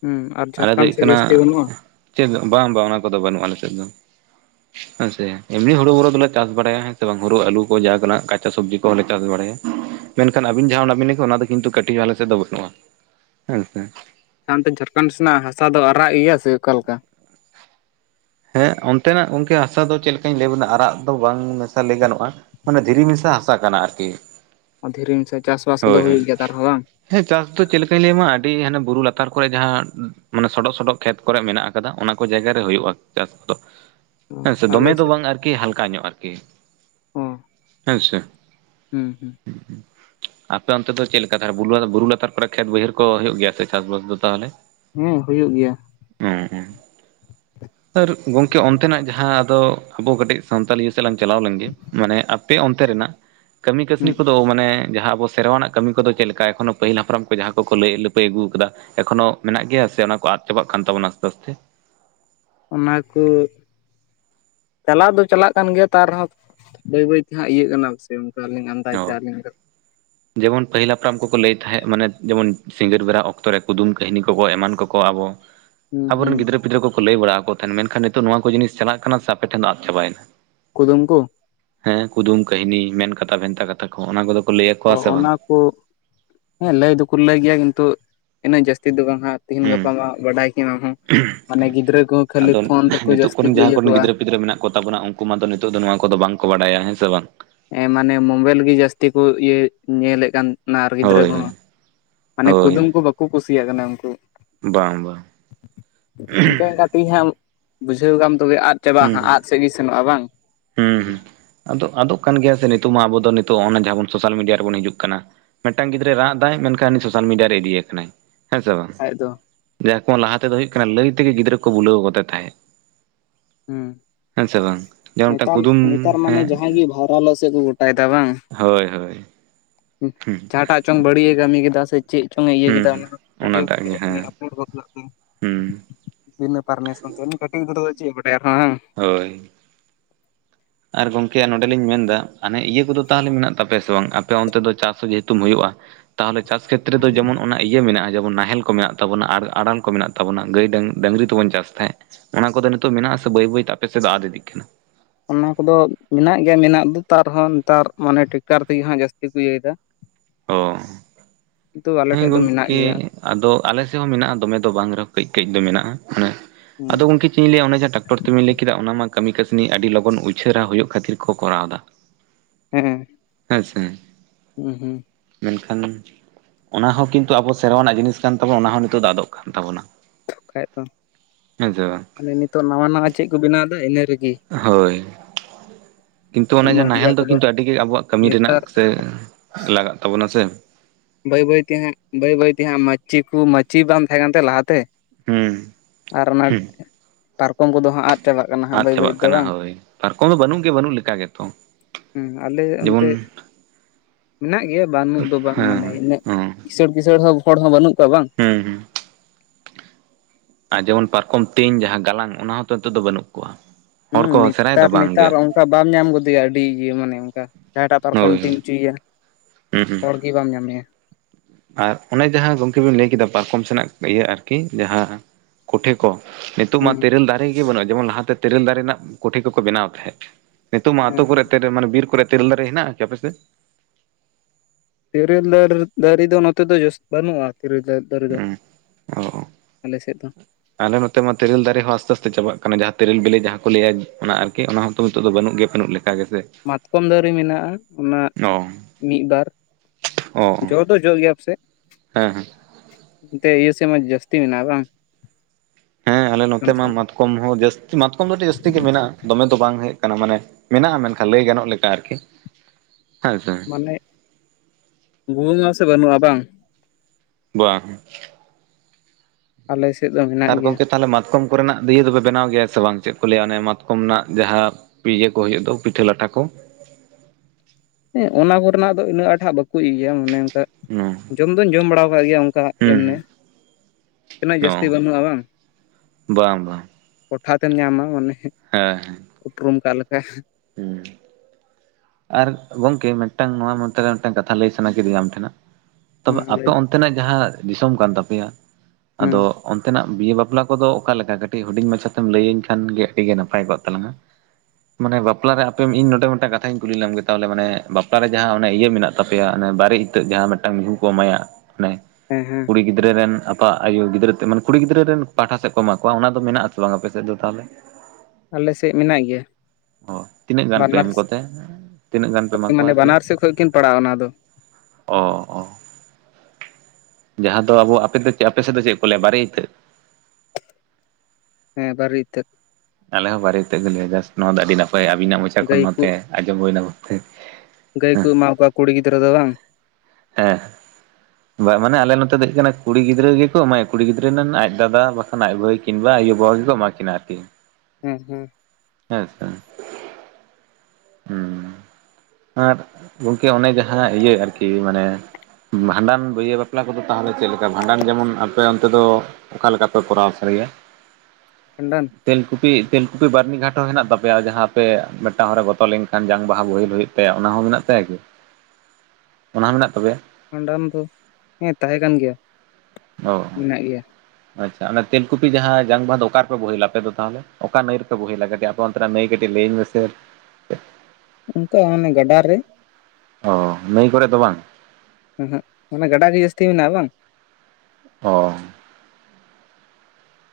ᱦᱩᱸ ᱟᱨ ᱟᱞᱮ ᱫᱚ ᱡᱷᱟᱲᱠᱷᱚᱸᱰ ᱦᱩᱭᱩᱜ ᱥᱮᱫ ᱠᱟᱱᱟ ᱡᱟᱹᱥᱛᱤ ᱵᱟᱹᱱᱩᱜᱼᱟ ᱪᱮᱫ ᱵᱟᱝ ᱵᱟᱝ ᱚᱱᱟ ᱠᱚᱫᱚ ᱵᱟᱹᱱᱩᱜᱼᱟ ᱟᱞᱮ ᱥᱮᱫ ᱫᱚ ᱾ ᱦᱮᱸᱥᱮ ᱮᱢᱱᱤ ᱦᱳᱲᱳ ᱦᱳᱲᱳ ᱫᱚᱞᱮ ᱪᱟᱥ ᱵᱟᱲᱟᱭᱟ ᱦᱮᱸ ᱥᱮ ᱵᱟᱝ ᱦᱳᱲᱳ ᱟᱹᱞᱩ ᱠᱚ ᱡᱟ ᱛᱮᱱᱟᱜ ᱠᱟᱸᱪᱟ ᱥᱚᱵᱽᱡᱤ ᱠᱚᱦᱚᱸᱞᱮ ᱪᱟᱥ ᱵᱟᱲᱟᱭᱟ ᱾ ᱢᱮᱱᱠᱷᱟᱱ ᱟᱹᱵᱤᱱ ᱡᱟᱦᱟᱸ ᱚᱱᱟ ᱵᱤᱱ ᱞᱮ ᱠᱮᱫ ᱚᱱᱟ ᱫᱚ ᱠᱤᱱᱛᱩ ᱠᱟᱹᱴᱤᱡ ᱦᱚᱸ ᱟᱞᱮ ᱥᱮᱫ ᱫᱚ ᱵᱟᱹᱱᱩᱜᱼᱟ ᱦᱮᱸᱥᱮ ᱚᱱᱛᱮ ᱡᱷᱟᱲᱠᱷᱚᱸᱰ ᱥᱮᱱᱟᱜ ᱦᱟᱥᱟ ᱫᱚ ᱟᱨᱟᱜ ᱜᱮᱭᱟ ᱥᱮ ᱚᱠᱟ ᱞᱮᱠᱟ? ᱦᱮᱸ ᱚᱱᱛᱮᱱᱟᱜ ᱜᱚᱢᱠᱮ ᱦᱟᱥᱟ ᱫᱚ ᱪᱮᱫ ᱞᱮᱠᱟᱧ ᱞᱟᱹᱭ ᱟᱹᱵᱤᱱᱟ ᱟᱨᱟᱜ ᱫᱚ ᱵᱟᱝ ᱢᱮᱥᱟ ᱞᱟᱹᱭ ᱜᱟᱱᱚᱜᱼᱟ ᱾ ᱢᱟᱱᱮ ᱫᱷᱤᱨᱤ ᱢᱮᱥᱟ ᱦᱟᱥᱟ ᱠᱟᱱᱟ ᱟᱨᱠᱤ ᱫᱷᱤᱨᱤ ᱢᱮᱥᱟ ᱪᱟᱥᱵᱟᱥ ᱠᱚᱫᱚ ᱦᱳᱭ ᱦᱳᱭ ᱦᱩᱭᱩᱜ ᱜᱮᱭᱟ ᱛᱟᱨᱮᱦᱚᱸ ᱵᱟᱝ ᱦᱮᱸ ᱪᱟᱥ ᱫᱚ ᱪᱮᱫ ᱞᱮᱠᱟᱧ ᱞᱟᱹᱭ ᱟᱢᱟ ᱟᱹᱰᱤ ᱦᱟᱱᱮ ᱵᱩᱨᱩ ᱞᱟᱛᱟᱨ ᱠᱚᱨᱮ ᱡᱟᱦᱟᱸ ᱢᱟᱱᱮ ᱥᱚᱰᱚᱜ ᱥᱚᱰᱚᱜ ᱠᱷᱮᱛ ᱠᱚᱨᱮ ᱢᱮᱱᱟᱜ ᱟᱠᱟᱫᱟ ᱚᱱᱟ ᱠᱚ ᱡᱟᱭᱜᱟ ᱨᱮ ᱦᱳᱭᱳᱜᱼᱟ ᱪᱟᱥ ᱠᱚᱫᱚ ᱦᱮᱸᱥᱮ ᱟᱞᱮ ᱫᱚᱢᱮ ᱫᱚ ᱥᱮᱫ ᱵᱟᱝ ᱟᱨᱠᱤ ᱟᱨᱠᱤ ᱦᱟᱞᱠᱟ ᱧᱚᱜ ᱟᱨᱠᱤ ᱚ ᱦᱮᱸ ᱥᱮ ᱦᱩᱸ ᱦᱩᱸ ᱾ ᱟᱯᱮ ᱚᱱᱛᱮ ᱫᱚ ᱪᱮᱫ ᱞᱮᱠᱟ ᱛᱚ ᱵᱩᱨᱩ ᱞᱟᱛᱟᱨ ᱠᱚᱨᱮ ᱠᱷᱮᱛ ᱵᱟᱹᱭᱦᱟᱹᱲ ᱠᱚ ᱦᱳᱭᱳᱜ ᱜᱮᱭᱟ ᱥᱮ ᱪᱟᱥᱵᱟᱥ ᱫᱚ ᱛᱟᱦᱚᱞᱮ ᱦᱮᱸ ᱦᱩᱭᱩᱜ ᱜᱮᱭᱟ ᱾ ᱦᱩᱸ ᱦᱩᱸ ᱾ ᱟᱨ ᱜᱚᱝᱠᱮ ᱚᱱᱛᱮᱱᱟᱜ ᱡᱟᱦᱟᱸ ᱟᱫᱚ ᱟᱵᱚ ᱠᱟᱹᱴᱤᱡ ᱥᱟᱱᱛᱟᱞᱤᱭᱟᱹ ᱥᱮᱫ ᱞᱟᱝ ᱪᱟᱞᱟᱣ ᱞᱮᱱᱜᱮ ᱢᱟᱱᱮ ᱟᱯᱮ ᱚᱱᱛᱮ ᱨᱮᱱᱟᱜ ᱠᱟᱹᱢᱤ ᱠᱟᱹᱥᱱᱤ ᱦᱩᱸ ᱠᱚᱫᱚ ᱢᱟᱱᱮ ᱡᱟᱦᱟᱸ ᱟᱵᱚ ᱥᱮᱨᱣᱟᱱᱟᱜ ᱠᱟᱹᱢᱤ ᱠᱚᱫᱚ ᱪᱮᱫ ᱞᱮᱠᱟ ᱮᱠᱷᱚᱱᱳ ᱯᱟᱹᱦᱤᱞ ᱦᱟᱯᱲᱟᱢ ᱠᱚ ᱡᱟᱦᱟᱸ ᱠᱚᱠᱚ ᱞᱟᱹᱭ ᱞᱟᱹᱯᱟᱹᱭ ᱟᱹᱜᱩ ᱟᱠᱟᱫᱟ ᱾ ᱮᱠᱷᱚᱱᱚ ᱢᱮᱱᱟᱜ ᱜᱮᱭᱟ ᱥᱮ ᱚᱱᱟ ᱠᱚ ᱟᱫ ᱪᱟᱵᱟᱜ ᱠᱟᱱ ᱛᱟᱵᱚᱱᱟ ᱟᱥᱛᱮ, ᱟᱥᱛᱮ ᱚᱱᱟ ᱠᱚ ᱪᱟᱞᱟᱜ ᱫᱚ ᱪᱟᱞᱟᱜ ᱠᱟᱱ ᱜᱮᱭᱟ ᱛᱟ ᱟᱨᱦᱚᱸ ᱵᱟᱹᱭ ᱵᱟᱹᱭ ᱛᱮᱦᱟᱸᱜ ᱤᱭᱟᱹᱜ ᱠᱟᱱᱟ ᱥᱮ ᱚᱱᱠᱟ ᱞᱤᱧ ᱟᱱᱫᱟᱡᱽ ᱚ ᱮᱫᱟ ᱟᱹᱞᱤᱧ ᱡᱮᱢᱚᱱ ᱯᱟᱹᱦᱤᱞ ᱦᱟᱯᱲᱟᱢ ᱠᱚᱠᱚ ᱞᱟᱹᱭ ᱛᱟᱦᱮᱸᱫ ᱢᱟᱱᱮ ᱡᱮᱢᱚᱱ ᱥᱤᱸᱜᱟᱹᱲ ᱵᱮᱲᱟ ᱚᱠᱛᱚ ᱨᱮ ᱠᱩᱫᱩᱢ ᱠᱟᱹᱦᱱᱤ ᱠᱚ ᱮᱢᱟᱱ ᱠᱚᱠᱚ ᱟᱵᱚ ᱦᱩᱸ ᱟᱵᱚᱨᱮᱱ ᱦᱩᱸ ᱜᱤᱫᱽᱨᱟᱹ ᱯᱤᱫᱽᱨᱟᱹ ᱠᱚ ᱠᱚ ᱞᱟᱹᱭ ᱵᱟᱲᱟ ᱟᱠᱚ ᱛᱟᱦᱮᱸᱱ ᱢᱮᱱᱠᱷᱟᱱ ᱱᱤᱛᱚᱜ ᱱᱚᱣᱟ ᱠᱚ ᱡᱤᱱᱤᱥ ᱪᱟᱞᱟᱜ ᱠᱟᱱᱟ ᱥᱮ ᱟᱯᱮ ᱴᱷᱮᱱ ᱫᱚ ᱟᱫ ᱪᱟᱵᱟᱭᱮᱱᱟ? ᱠᱩᱫᱩᱢ ᱠᱚ ᱦᱮᱸ ᱠᱩᱫᱩᱢ ᱠᱟᱹᱦᱱᱤ ᱢᱮᱱ ᱠᱟᱛᱷᱟ ᱵᱷᱮᱱᱛᱟ ᱠᱟᱛᱷᱟ ᱠᱚ ᱚᱱᱟ ᱠᱚᱫᱚ ᱠᱚ ᱞᱟᱹᱭ ᱚ ᱟᱠᱚᱣᱟ ᱥᱮ ᱵᱟᱝ? ᱚᱱᱟ ᱦᱮᱸ ᱞᱟᱹᱭ ᱫᱚᱠᱚ ᱞᱟᱹᱭ ᱜᱮᱭᱟ ᱠᱤᱱᱛᱩ ᱩᱱᱟᱹᱜ ᱡᱟᱹᱥᱛᱤ ᱫᱚ ᱵᱟᱝ ᱟ ᱛᱮᱸᱦᱮᱧ ᱜᱟᱯᱟ ᱦᱩᱸ ᱢᱟ ᱵᱟᱰᱟᱭ ᱜᱮᱭᱟᱢ ᱟᱢ ᱦᱚᱸ ᱢᱟᱱᱮ ᱜᱤᱫᱽᱨᱟᱹ ᱠᱚᱦᱚᱸ ᱠᱷᱟᱹᱞᱤ ᱟᱫᱚ ᱯᱷᱳᱱ ᱨᱮᱠᱚ ᱱᱤᱛᱚᱜ ᱡᱟᱹᱥᱛᱤ ᱠᱚᱨᱮᱱ ᱠᱚ ᱡᱟᱦᱟᱸ ᱤᱭᱟᱹ ᱠᱚᱨᱮᱱ ᱠᱚᱜᱼᱟ ᱾ ᱜᱤᱫᱽᱨᱟᱹ ᱯᱤᱫᱽᱨᱟᱹ ᱢᱮᱱᱟᱜ ᱛᱟᱵᱚᱱᱟ ᱩᱱᱠᱩ ᱢᱟᱛᱚ ᱱᱤᱛᱚᱜ ᱫᱚ ᱱᱚᱣᱟ ᱠᱚᱫᱚ ᱵᱟᱝᱠᱚ ᱵᱟᱰᱟᱭᱟ ᱦᱮᱸ ᱥᱮ ᱵᱟᱝ ᱦᱮᱸ ᱢᱟᱱᱮ ᱢᱳᱚᱵᱟᱭᱤᱞ ᱜᱮ ᱡᱟᱹᱥᱛᱤ ᱠᱚ ᱤᱭᱟᱹ ᱧᱮᱞᱮᱫ ᱠᱟᱱ ᱟᱨ ᱜᱤᱫᱽᱨᱟᱹ ᱦᱳᱭ ᱦᱳᱭ ᱠᱚᱦᱚᱸ ᱢᱟᱱᱮ ᱦᱳᱭ ᱠᱩᱫᱩᱢ ᱠᱚ ᱵᱟᱠᱚ ᱠᱩᱥᱤᱭᱟᱜ ᱠᱟᱱᱟ ᱩᱱᱠᱩ ᱵᱟᱝ ᱵᱟᱝ ᱤᱱᱠᱟᱹ ᱤᱱᱠᱟ ᱛᱮᱧ ᱦᱟᱸᱜ ᱵᱩᱡᱷᱟᱹᱣ ᱠᱟᱢ ᱛᱚᱵᱮ ᱟᱫ ᱪᱟᱵᱟᱜᱼᱟ ᱟᱸᱜ ᱥᱮᱫ ᱜᱮ ᱥᱮᱱᱚᱜᱼᱟ ᱵᱟᱝ ᱦᱮᱸ ᱦᱸ ᱟᱫᱚ ᱟᱫᱚᱜ ᱠᱟᱱ ᱜᱮᱭᱟ ᱥᱮ ᱱᱤᱛᱚᱜ ᱢᱟ ᱟᱵᱚ ᱫᱚ ᱱᱤᱛ ᱡᱟᱦᱟᱸᱚᱱ ᱥᱳᱥᱟᱞ ᱢᱤᱰᱤᱭᱟ ᱨᱮᱵᱚᱱ ᱦᱤᱡᱩᱜ ᱠᱟᱱᱟ᱾ ᱢᱤᱫᱴᱟᱝ ᱜᱤᱫᱽᱨᱟᱹᱭ ᱨᱟᱜ ᱫᱟᱭ ᱢᱮᱱᱠᱷᱟᱱ ᱩᱱᱤ ᱥᱳᱥᱟᱞ ᱢᱤᱰᱤᱭᱟ ᱨᱮ ᱤᱫᱤᱭᱮ ᱠᱟᱱᱟᱭ ᱦᱮᱸ ᱥᱮ ᱵᱟᱝ ᱠᱷᱟᱡ ᱫᱚ ᱡᱟ ᱞᱟᱦᱟ ᱛᱮᱫᱚ ᱦᱚ ᱦᱩᱭᱩᱜ ᱠᱟᱱᱟ ᱞᱟᱹᱭ ᱛᱮᱜᱮ ᱜᱤᱫᱽᱨᱟᱹ ᱠᱚ ᱵᱩᱞᱟᱹᱣ ᱠᱟ ᱛᱟᱦᱮᱸᱫ ᱦᱩᱸ ᱦᱮᱸ ᱥᱮ ᱵᱟᱝ ᱡᱮᱢᱚᱱ ᱢᱤᱫᱴᱟᱝ ᱱᱮᱛᱟᱨ ᱠᱩᱫᱩᱢ ᱱᱮᱛᱟᱨ ᱢᱟᱱᱮ ᱦᱮᱸ ᱡᱟᱦᱟᱸᱭ ᱜᱮ ᱵᱷᱟᱭᱨᱟᱞᱚᱜ ᱥᱮᱫ ᱠᱚ ᱜᱚᱴᱟᱭ ᱫᱟ ᱵᱟᱝ ᱦᱚᱭ ᱦᱚᱭ ᱡᱟᱦᱟᱸᱴᱟᱜ ᱪᱚᱝ ᱵᱟᱹᱲᱤᱡ ᱮ ᱠᱟᱹᱢᱤ ᱠᱮᱫᱟ ᱥᱮ ᱪᱮᱫ ᱪᱚᱝ ᱮ ᱤᱭᱟᱹ ᱠᱮᱫᱟ ᱦᱩᱸ ᱚᱱᱟ ᱵᱷᱤᱰᱭᱳ ᱚᱱᱟᱴᱟᱜ ᱠᱟᱛᱮ ᱜᱮ ᱦᱮᱸ ᱦᱩᱸ ᱵᱤᱱᱟᱹ ᱯᱟᱨᱢᱮᱥᱚᱱ ᱠᱟᱹᱴᱤᱡ ᱜᱤᱫᱽᱨᱟᱹ ᱫᱚ ᱪᱮᱫ ᱮ ᱵᱟᱰᱟᱭᱟᱦᱚᱸ ᱵᱟᱝ ᱦᱚᱭ ᱟᱨ ᱜᱚᱢᱠᱮ ᱱᱚᱸᱰᱮᱮᱞᱤᱧ ᱢᱮᱱᱫᱟ ᱦᱟᱱᱮ ᱤᱭᱟᱹ ᱠᱚᱫᱚ ᱛᱟᱦᱚᱞᱮ ᱢᱮᱱᱟᱜ ᱛᱟᱯᱮᱭᱟ ᱥᱮ ᱵᱟᱝ ᱟᱯᱮ ᱚᱱᱛᱮ ᱫᱚ ᱪᱟᱥ ᱦᱚᱸ ᱡᱮᱦᱮᱛᱩᱢ ᱦᱩᱭᱩᱜᱼᱟ᱾ ᱛᱟᱦᱚᱞᱮ ᱪᱟᱥ ᱠᱷᱮᱛᱨᱮ ᱫᱚ ᱡᱮᱢᱚᱱ ᱚᱱᱟ ᱤᱭᱟᱹ ᱢᱮᱱᱟᱜᱼᱟ ᱡᱮᱢᱚᱱ ᱱᱟᱦᱮᱞ ᱠᱚ ᱢᱮᱱᱟᱜ ᱛᱟᱵᱚᱱᱟ ᱟᱲᱟᱝ ᱠᱚ ᱢᱮᱱᱟᱜ ᱛᱟᱵᱚᱱᱟ ᱜᱟᱹᱭ ᱰᱟᱹᱝᱨᱤ ᱛᱮᱵᱚᱱ ᱪᱟᱥ ᱛᱟᱦᱮᱸᱫ ᱚᱱᱟ ᱠᱚᱫᱚ ᱱᱤᱛᱚᱜ ᱢᱮᱱᱟᱜ ᱟᱥᱮ ᱵᱟᱹᱭ ᱵᱟᱹᱭᱛᱮ ᱟᱯᱮᱥᱮᱫ ᱫᱚ ᱟᱫ ᱤᱫᱤᱜ ᱠᱟᱱᱟ᱾ ᱚᱱᱟ ᱠᱚᱫᱚ ᱢᱮᱱᱟᱜ ᱜᱮᱭᱟ ᱢᱮᱱᱟᱜ ᱫᱚ ᱛᱟᱨᱦᱚᱸ ᱱᱮᱛᱟᱨ ᱢᱟᱱᱮ ᱴᱮᱠᱴᱟᱨ ᱛᱮᱜᱮ ᱦᱟᱸ ᱡᱟᱹᱥᱛᱤ ᱠᱚ ᱤᱭᱟᱹᱭᱮᱫᱟ᱾ ᱚ ᱠᱤᱱᱛᱩ ᱟᱞᱮ ᱦᱮᱸ ᱴᱷᱮᱡ ᱫᱚ ᱢᱮᱱᱟᱜ ᱜᱚᱢᱠᱮ ᱜᱮᱭᱟ ᱟᱫᱚ ᱟᱞᱮ ᱥᱮᱫ ᱦᱚᱸ ᱢᱮᱱᱟᱜᱼᱟ ᱫᱚᱢᱮ ᱫᱚ ᱵᱟᱝ ᱨᱮᱦᱚᱸ ᱠᱟᱹᱡ ᱠᱟᱹᱡ ᱫᱚ ᱢᱮᱱᱟᱜᱼᱟ ᱦᱩᱸ ᱟᱫᱚ ᱜᱚᱝᱠᱮ ᱪᱮᱫ ᱤᱧ ᱞᱟᱹᱭᱟ ᱚᱱᱟ ᱡᱟᱦᱟᱸ ᱴᱟᱠᱴᱚᱨ ᱛᱟᱢᱤᱧ ᱞᱟᱹᱭ ᱠᱮᱫᱟ ᱚᱱᱟ ᱢᱟ ᱠᱟᱹᱢᱤ ᱠᱟᱹᱥᱱᱤ ᱟᱹᱰᱤ ᱞᱚᱜᱚᱱ ᱩᱪᱟᱹᱨᱟ ᱦᱩᱭᱩᱜ ᱠᱷᱟᱹᱛᱤᱨ ᱠᱚᱨᱟᱣ ᱮᱫᱟ ᱦᱮᱸ ᱦᱮ ᱥᱮ ᱦᱩᱸ ᱦᱩᱸ ᱢᱮᱱᱠᱷᱟᱱ ᱚᱱᱟ ᱦᱚᱸ ᱠᱤᱱᱛᱩ ᱟᱵᱚ ᱥᱮᱨᱣᱟᱱᱟᱜ ᱡᱤᱱᱤᱥ ᱠᱟᱱ ᱛᱟᱵᱚᱱᱟ ᱚᱱᱟᱦᱚᱸ ᱱᱤᱛᱚᱜ ᱟᱫᱚᱜ ᱠᱟᱱ ᱛᱟᱵᱚᱱᱟ᱾ ᱠᱷᱟᱡ ᱫᱚ ᱦᱮᱸ ᱥᱮ ᱵᱟᱝ ᱟᱞᱮ ᱱᱤᱛᱚᱜ ᱱᱟᱣᱟ ᱱᱟᱣᱟ ᱪᱮᱫ ᱠᱚ ᱵᱮᱱᱟᱣ ᱮᱫᱟ ᱤᱱᱟᱹ ᱨᱮᱜᱮ ᱦᱚᱭ ᱠᱤᱱᱛᱩ ᱚᱱᱮ ᱱᱟᱦᱮᱞ ᱢᱟᱨᱮᱭᱟᱜ ᱫᱚ ᱠᱚᱫᱚ ᱠᱤᱱᱛᱩ ᱟᱹᱰᱤ ᱜᱮ ᱟᱵᱚᱣᱟᱜ ᱠᱟᱹᱢᱤ ᱨᱮᱱᱟᱜ ᱱᱮᱛᱟᱨ ᱥᱮ ᱞᱟᱜᱟᱜ ᱛᱟᱵᱚᱱᱟ ᱥᱮ ᱵᱟᱹᱭ ᱵᱟᱹᱭ ᱛᱮ ᱦᱟᱸᱜ ᱵᱟᱹᱭ ᱵᱟᱹᱭ ᱛᱮᱦᱟᱸᱜ ᱢᱟᱹᱪᱤ ᱠᱚ ᱢᱟᱹᱪᱤ ᱵᱟᱝ ᱛᱟᱦᱮᱸ ᱠᱟᱱ ᱛᱮ ᱞᱟᱦᱟᱛᱮ ᱦᱩᱸ ᱟᱨ ᱚᱱᱟ ᱦᱩᱸ ᱯᱟᱨᱠᱚᱢ ᱠᱩᱫᱚ ᱦᱟᱸᱜ ᱟᱫ ᱪᱟᱵᱟᱜ ᱠᱟᱱᱟ ᱦᱟᱸᱜ ᱟᱫ ᱵᱟᱹᱭ ᱪᱟᱵᱟᱜ ᱵᱟᱹᱭᱛᱮ ᱠᱟᱱᱟ ᱵᱟᱝ? ᱦᱳᱭ ᱯᱟᱨᱠᱚᱢ ᱫᱚ ᱵᱟᱹᱱᱩᱜᱮ ᱵᱟᱹᱱᱩᱜ ᱞᱮᱠᱟ ᱜᱮᱛᱚ ᱦᱩᱸ ᱟᱞᱮ ᱚᱱᱛᱮ ᱡᱮᱢᱚᱱ ᱢᱮᱱᱟᱜ ᱜᱮᱭᱟ ᱵᱟᱹᱱᱩᱜ ᱫᱚ ᱵᱟᱝ ᱢᱟᱱᱮ ᱦᱮᱸ ᱤᱱᱟᱹᱜ ᱦᱩᱸ ᱠᱤᱥᱬ ᱠᱤᱥᱬ ᱦᱚᱸ ᱦᱚᱲ ᱦᱚᱸ ᱵᱟᱹᱱᱩᱜ ᱠᱚᱣᱟ ᱵᱟᱝ ᱦᱩᱸ ᱦᱩᱸ ᱟᱨ ᱡᱮᱢᱚᱱ ᱯᱟᱨᱠᱚᱢ ᱛᱤᱧ ᱡᱟᱦᱟᱸ ᱜᱟᱞᱟᱝ ᱚᱱᱟ ᱦᱚᱸᱛᱚ ᱱᱤᱛᱚᱜ ᱫᱚ ᱵᱟᱹᱱᱩᱜ ᱠᱚᱣᱟ᱾ ᱦᱚᱲ ᱦᱩᱸ ᱠᱚ ᱥᱮᱬᱟᱭᱮᱫᱟ ᱱᱮᱛᱟᱨ ᱵᱟᱝᱜᱮ ᱱᱮᱛᱟᱨ ᱚᱱᱠᱟ ᱵᱟᱢ ᱧᱟᱢ ᱜᱚᱫᱮᱭᱟ ᱟᱹᱰᱤ ᱤᱭᱟᱹ ᱢᱟᱱᱮ ᱚᱱᱠᱟ ᱾ ᱡᱟᱦᱟᱸᱭᱴᱟᱜ ᱯᱟᱨᱠᱚᱢ ᱦᱳᱭ ᱛᱤᱧ ᱩᱪᱚᱭᱟ ᱦᱩᱸ ᱦᱩᱸ ᱦᱚᱲᱜᱮ ᱵᱟᱢ ᱧᱟᱢᱮᱭᱟ᱾ ᱟᱨ ᱚᱱᱮ ᱡᱟᱦᱟᱸ ᱜᱚᱢᱠᱮ ᱵᱤᱱ ᱞᱟᱹᱭ ᱠᱮᱫᱟ ᱯᱟᱨᱠᱚᱢᱥᱮᱱᱟᱜ ᱤᱭᱟᱹ ᱟᱨᱠᱤ ᱡᱟᱦᱟᱸ ᱠᱩᱴᱷᱮ ᱠᱚ ᱱᱤᱛ ᱱᱤᱛᱚᱜ ᱢᱟ ᱦᱩᱸ ᱛᱮᱨᱮᱞ ᱫᱟᱨᱮ ᱜᱮ ᱵᱟᱹᱱᱩᱜᱼᱟ ᱡᱮᱢᱚᱱ ᱞᱟᱦᱟᱛᱮ ᱛᱮᱨᱮᱞ ᱫᱟᱨᱮ ᱨᱮᱱᱟᱜ ᱠᱩᱴᱷᱮ ᱠᱚᱠᱚ ᱵᱮᱱᱟᱣ ᱛᱟᱦᱮᱸᱫ ᱱᱤᱛᱚᱜ ᱢᱟ ᱟᱛᱩ ᱦᱮᱸ ᱠᱚᱨᱮ ᱛᱮᱨᱮᱞ ᱢᱟᱱᱮ ᱵᱤᱨ ᱠᱚᱨᱮ ᱛᱮᱨᱮᱞ ᱫᱟᱨᱮ ᱦᱮᱱᱟᱜ-ᱟ ᱠᱮ ᱟᱯᱮᱥᱮ ᱛᱤᱨᱤᱞ ᱫᱟᱨ ᱫᱟᱨᱮ ᱫᱚ ᱱᱚᱛᱮ ᱫᱚ ᱡᱟᱹᱥᱛᱤ ᱵᱟᱹᱱᱩᱜ-ᱟ ᱛᱤᱨᱤᱞ ᱫᱟᱨᱮ ᱫᱚ ᱦᱩᱸ ᱚ ᱟᱞᱮᱥᱮᱫ ᱫᱚ ᱟᱞᱮ ᱱᱚᱛᱮ ᱢᱟ ᱛᱮᱤᱨᱞ ᱫᱟᱨᱮ ᱦᱚᱸ ᱟᱥᱛᱮ ᱟᱥᱛᱮ ᱪᱟᱵᱟᱜ ᱠᱟᱱᱟ ᱡᱟᱦᱟᱸ ᱛᱤᱨᱤᱞ ᱵᱤᱞᱤ ᱡᱟᱦᱟᱸ ᱠᱚ ᱞᱟᱹᱭᱟ ᱚᱱᱟ ᱟᱨᱠᱤ ᱚᱱᱟᱦᱚ ᱱᱤᱛᱚᱜ ᱫᱚ ᱵᱟᱹᱱᱩᱜ ᱜᱮᱭᱟ ᱵᱟᱹᱱᱩᱜ ᱞᱮ ᱠᱟᱜ ᱜᱮ ᱥᱮ ᱢᱟᱛᱠᱚᱢ ᱫᱟᱨᱮ ᱢᱮᱱᱟᱜ-ᱟ ᱚᱱᱟ ᱢᱤᱫ ᱵᱟᱨ ᱚ ᱡᱚ ᱫᱚ ᱡᱚᱜ ᱜᱮᱭᱟ ᱯᱟᱥᱮ ᱦᱮᱸ ᱦᱮᱸ ᱮᱱᱛᱮ ᱤᱭᱟᱹ ᱥᱮ ᱢᱟ ᱡᱟᱹᱥᱛᱤ ᱢᱮᱱᱟᱜ-ᱟ ᱵᱟᱝ ᱦᱮᱸ ᱟᱞᱮ ᱱᱚᱛᱮ ᱢᱟ ᱢᱟᱛᱠᱚᱢ ᱦᱚᱸ ᱡᱟᱹᱥᱛᱤ ᱢᱟᱛᱠᱚᱢ ᱫᱚ ᱟᱹᱰᱤ ᱡᱟᱹᱥᱛᱤ ᱜᱮ ᱢᱮᱱᱟᱜ-ᱟ ᱫᱚᱢᱮ ᱫᱚ ᱵᱟᱝ ᱦᱮᱡ ᱠᱟᱱᱟ ᱢᱟᱱᱮ ᱢᱮᱱᱟᱜ-ᱟ ᱢᱮᱱᱠᱷᱟᱱ ᱞᱟᱹᱭ ᱜᱟᱱᱚᱜ ᱞᱮᱠᱟ ᱟᱨᱠᱤ ᱦᱮᱸ ᱥᱮ [inaudible] ᱥᱮ ᱵᱟᱹᱱᱩᱜ-ᱟ ᱵᱟᱝ ᱵᱟᱝ ᱟᱞᱮ ᱥᱮᱫ ᱫᱚ ᱢᱮᱱᱟᱜ ᱟᱨ ᱜᱮᱭᱟ ᱜᱚᱢᱠᱮ ᱛᱟᱦᱚᱞᱮ ᱢᱟᱛᱠᱚᱢ ᱠᱚᱨᱮᱱᱟᱜ ᱫᱤᱦᱮ ᱫᱚᱯᱮ ᱵᱮᱱᱟᱣ ᱜᱮᱭᱟ ᱥᱮ ᱵᱟᱝ ᱪᱮᱫ ᱠᱚ ᱞᱟᱹᱭᱟ ᱚᱱᱮ ᱢᱟᱛᱠᱚᱢ ᱨᱮᱱᱟᱜ ᱡᱟᱦᱟᱸ ᱯᱮ ᱤᱭᱟᱹ ᱠᱩ ᱦᱩᱭᱩᱜ ᱫᱚ ᱯᱤᱴᱷᱟᱹ ᱞᱟᱴᱷᱟ ᱠᱚ ᱦᱮᱸ ᱚᱱᱟ ᱠᱚᱨᱮᱱᱟᱜ ᱫᱚ ᱤᱱᱟᱹᱜ ᱟᱴ ᱦᱟᱜ ᱵᱟᱠᱚ ᱤᱭᱟᱹ ᱜᱮᱭᱟ ᱢᱟᱱᱮ ᱚᱱᱠᱟ ᱦᱩᱸ ᱡᱚᱢ ᱫᱚᱧ ᱡᱚᱢ ᱵᱟᱲᱟ ᱟᱠᱟᱜ ᱜᱤᱭᱟ ᱠᱟ ᱦᱩᱸ ᱮᱢᱱᱮ ᱦᱩᱸ ᱤᱱᱟᱹᱜ ᱡᱟᱹᱥᱛᱤ ᱚ ᱵᱟᱹᱱᱩᱜᱼᱟ ᱵᱟᱝ ᱵᱟᱝ ᱵᱟᱝ ᱴᱚᱴᱷᱟ ᱛᱮᱢ ᱧᱟᱢᱟ ᱢᱟᱱᱮ ᱦᱮᱸ ᱩᱯᱨᱩᱢ ᱠᱟᱜ ᱞᱮᱠᱟ ᱦᱩᱸ ᱟᱨ ᱜᱚᱝᱠᱮ ᱢᱤᱫᱴᱟᱝ ᱱᱚᱣᱟ ᱢᱚᱫᱽᱫᱷᱮᱨᱮ ᱢᱤᱫᱴᱟᱝ ᱠᱟᱛᱷᱟ ᱞᱟᱹᱭ ᱥᱟᱱᱟ ᱠᱤᱫᱤᱧᱟ ᱟᱢ ᱴᱷᱮᱱᱟ ᱛᱚᱵᱮ ᱢᱟ ᱟᱯᱮ ᱞᱟᱹᱭ ᱚᱱᱛᱮ ᱚᱱᱛᱮᱱᱟᱜ ᱡᱟᱦᱟᱸ ᱫᱤᱥᱚᱢ ᱠᱟᱱ ᱛᱟᱯᱮᱭᱟ ᱦᱮᱸ ᱟᱫᱚ ᱚᱱᱛᱮᱱᱟᱜ ᱵᱤᱭᱟᱹ ᱵᱟᱯᱞᱟ ᱠᱚᱫᱚ ᱚᱠᱟ ᱞᱮᱠᱟ ᱠᱟᱹᱴᱤᱡ ᱦᱩᱰᱤᱧ ᱢᱟᱪᱷᱟᱛᱮᱢ ᱞᱟᱹᱭᱟᱹᱧ ᱠᱷᱟᱱ ᱜᱮ ᱟᱹᱰᱤᱜᱮ ᱱᱟᱯᱟᱭ ᱠᱚᱜ ᱛᱟᱞᱟᱝᱟ᱾ ᱢᱟᱱᱮ ᱵᱟᱯᱞᱟ ᱨᱮ ᱟᱯᱮ ᱤᱧ ᱱᱚᱰᱮ ᱢᱤᱫᱴᱟᱝ ᱠᱟᱛᱷᱟ ᱠᱟᱛᱷᱟᱧ ᱠᱩᱞᱤ ᱞᱮᱢᱜᱮ ᱛᱟᱦᱚᱞᱮ ᱢᱟᱱᱮ ᱵᱟᱯᱞᱟ ᱨᱮ ᱡᱟᱦᱟᱸ ᱚᱱᱮ ᱤᱭᱟᱹ ᱢᱮᱱᱟᱜ ᱛᱟᱯᱮᱭᱟ ᱚᱱᱮ ᱵᱟᱨᱮ ᱤᱛᱟᱹᱛ ᱡᱟᱦᱟᱸ ᱢᱤᱫᱴᱟᱝ ᱢᱤᱦᱩ ᱠᱚ ᱮᱢᱟᱭᱟ ᱦ [inaudible] ᱦᱮᱸ ᱦᱮᱸ ᱠᱩᱲᱤ ᱜᱤᱫᱽᱨᱟᱹ ᱨᱮᱱ ᱟᱯᱚ ᱟᱭᱩ ᱜᱤᱫᱽᱨᱟᱹ ᱛᱮ ᱢᱟᱱᱮ ᱠᱩᱲᱤ ᱜᱤᱫᱽᱨᱟᱹ ᱨᱮᱱ ᱯᱟᱦᱴᱟ ᱥᱮᱫ ᱠᱚ ᱮᱢᱟ ᱠᱚᱣᱟ ᱚᱱᱟ ᱫᱚ ᱢᱮᱱᱟᱜ-ᱟ ᱟᱥᱮ ᱵᱟᱝ ᱟᱯᱮᱥᱮᱫ ᱫᱚ ᱛᱟᱦᱚᱞᱮ ᱟᱞᱮ ᱥᱮᱫ ᱢᱮᱱᱟᱜ ᱜᱮᱭᱟ ᱚ ᱛᱤᱱᱟᱹᱜ ᱜᱟᱱ ᱯᱮ ᱵᱟᱱᱟᱨ ᱮᱢ ᱠᱚᱛᱮ ᱛᱤᱱᱟᱹᱜ ᱜᱟᱱ ᱯᱮ ᱮᱢᱟ ᱠᱚᱣᱟ ᱢᱟᱱᱮ ᱟᱨᱠᱤ? ᱵᱟᱱᱟᱨ ᱥᱮᱫ ᱠᱷᱚᱡ ᱠᱤᱱ ᱯᱟᱲᱟᱣᱱᱟ ᱟᱫᱚ, ᱚ ᱚ ᱡᱟᱦᱟᱸ ᱫᱚ ᱟᱵᱚ ᱟᱯᱮ ᱫᱚ ᱟᱯᱮ ᱥᱮᱫ ᱫᱚ ᱪᱮᱫ ᱠᱚ ᱞᱟᱹᱭᱟ ᱵᱟᱨᱮ ᱤᱛᱟᱹᱛ ᱦᱮᱸ ᱵᱟᱨᱮ ᱤᱛᱟᱹᱛ ᱟᱞᱮ ᱦᱚᱸ ᱵᱟᱨᱮ ᱤᱛᱟᱹᱛ ᱜᱮᱞᱮᱭᱫᱟ ᱱᱚᱣᱟ ᱫᱚ ᱟᱹᱰᱤ ᱱᱟᱯᱟᱭ ᱟᱵᱤᱱᱟᱜ ᱢᱚᱪᱷᱟ ᱠᱷᱚᱱ ᱜᱟᱹᱭ ᱠᱚ ᱱᱚᱛᱮ ᱟᱸᱡᱚᱢ ᱦᱩᱭᱱᱟ ᱜᱟᱹᱭ ᱠᱩ ᱮᱢᱟ ᱠᱚᱣᱟ ᱠᱩᱲᱤ ᱜᱤᱫᱽᱨᱟᱹ ᱫᱚ ᱵᱟᱝ ᱦᱮᱸ ᱢᱟᱱᱮ ᱟᱞᱮ ᱱᱚᱛᱮ ᱫᱚ ᱦᱩᱭᱩᱜ ᱠᱟᱱᱟ ᱠᱩᱲᱤ ᱜᱤᱫᱽᱨᱟᱹ ᱜᱮᱠᱚ ᱮᱢᱟᱭᱟ ᱠᱩᱲᱤ ᱜᱤᱫᱽᱨᱟᱹ ᱨᱮᱱ ᱟᱡ ᱫᱟᱫᱟ ᱵᱟ ᱵᱷᱟᱹᱭ ᱠᱤᱱᱵᱟ ᱠᱚ ᱮᱢᱟᱠᱤᱱᱟᱹ ᱟᱨᱠᱤ ᱦᱩᱸ ᱦᱩᱸ ᱦᱮᱸ ᱥᱮ ᱦᱮᱸ ᱟᱨ ᱜᱚᱝᱠᱮ ᱚᱱᱮ ᱡᱟᱦᱟᱸ ᱤᱭᱟᱹ ᱟᱨᱠᱤ ᱢᱟᱱᱮ ᱵᱷᱟᱸᱰᱟᱱ ᱵᱤᱦᱟ ᱵᱟᱯᱞᱟ ᱠᱚᱫᱚ ᱛᱟᱦᱚᱞᱮ ᱪᱮᱫ ᱞᱮᱠᱟ ᱵᱷᱟᱸᱰᱟᱱ ᱡᱮᱢᱚᱱ ᱟᱯᱮ ᱚᱱᱛᱮ ᱫᱚ ᱚᱠᱟ ᱞᱮ ᱠᱟᱯᱮ ᱠᱚᱨᱟᱣ ᱥᱟᱹᱨᱭᱟ ᱵᱷᱟᱸᱰᱟᱱ ᱛᱮᱞᱠᱩᱯᱤ ᱛᱮᱞᱠᱩᱯᱤ ᱵᱟᱹᱨᱱᱤ ᱜᱷᱟᱴ ᱦᱚᱸ ᱦᱮᱱᱟᱜ ᱛᱟᱯᱮᱭᱟ ᱡᱟᱦᱟᱸ ᱟᱯᱮ ᱢᱤᱫᱴᱟᱝ ᱞᱮᱱᱠᱷᱟᱱ ᱡᱟᱝ ᱵᱟᱦᱟ ᱵᱳᱦᱮᱞ ᱦᱩᱭᱩᱜ ᱛᱟᱭᱟ ᱚᱱᱟ ᱦᱚᱸ ᱢᱮᱱᱟᱜ ᱛᱟᱭᱟ ᱠᱤ ᱚᱱᱟ ᱦᱚᱸ ᱢᱮᱱᱟᱜ ᱛᱟᱯᱮᱭᱟ ᱵᱷᱟᱸᱰᱟᱱ ᱫᱚ ᱦᱮᱸ ᱛᱟᱦᱮᱸ ᱠᱟᱱ ᱜᱮᱭᱟ ᱦᱚ ᱢᱮᱱᱟᱜ ᱜᱮᱭᱟ ᱟᱪᱪᱷᱟ ᱚᱱᱟ ᱛᱮᱞᱠᱩᱯᱤ ᱡᱟᱦᱟᱸ ᱡᱟᱝ ᱵᱟᱦᱟ ᱫᱚ ᱚᱠᱟ ᱨᱮᱯᱮ ᱵᱳᱦᱮᱞᱟ ᱟᱯᱮ ᱫᱚ ᱛᱟᱦᱚᱞᱮ ᱚᱠᱟ ᱱᱟᱹᱭ ᱨᱮᱯᱮ ᱵᱳᱦᱮᱞᱟ ᱠᱟᱴᱤᱡ ᱚᱱᱛᱮ ᱟᱜ ᱱᱟᱹᱭ ᱠᱟᱹᱴᱤ ᱞᱟᱹᱭ ᱤᱧ ᱢᱮᱥᱮ ᱚᱱᱠᱟ ᱚᱱᱮ ᱜᱟᱰᱟ ᱨᱮ ᱚ ᱱᱟᱹᱭ ᱠᱚᱨᱮ ᱫᱚ ᱵᱟᱝ ᱟᱸ ᱦᱟᱹᱜ ᱢᱟᱱᱮ ᱜᱟᱰᱟᱜ ᱜᱮ ᱡᱟᱹᱥᱛᱤ ᱢᱮᱱᱟᱜᱼᱟ ᱵᱟᱝ ᱦᱚ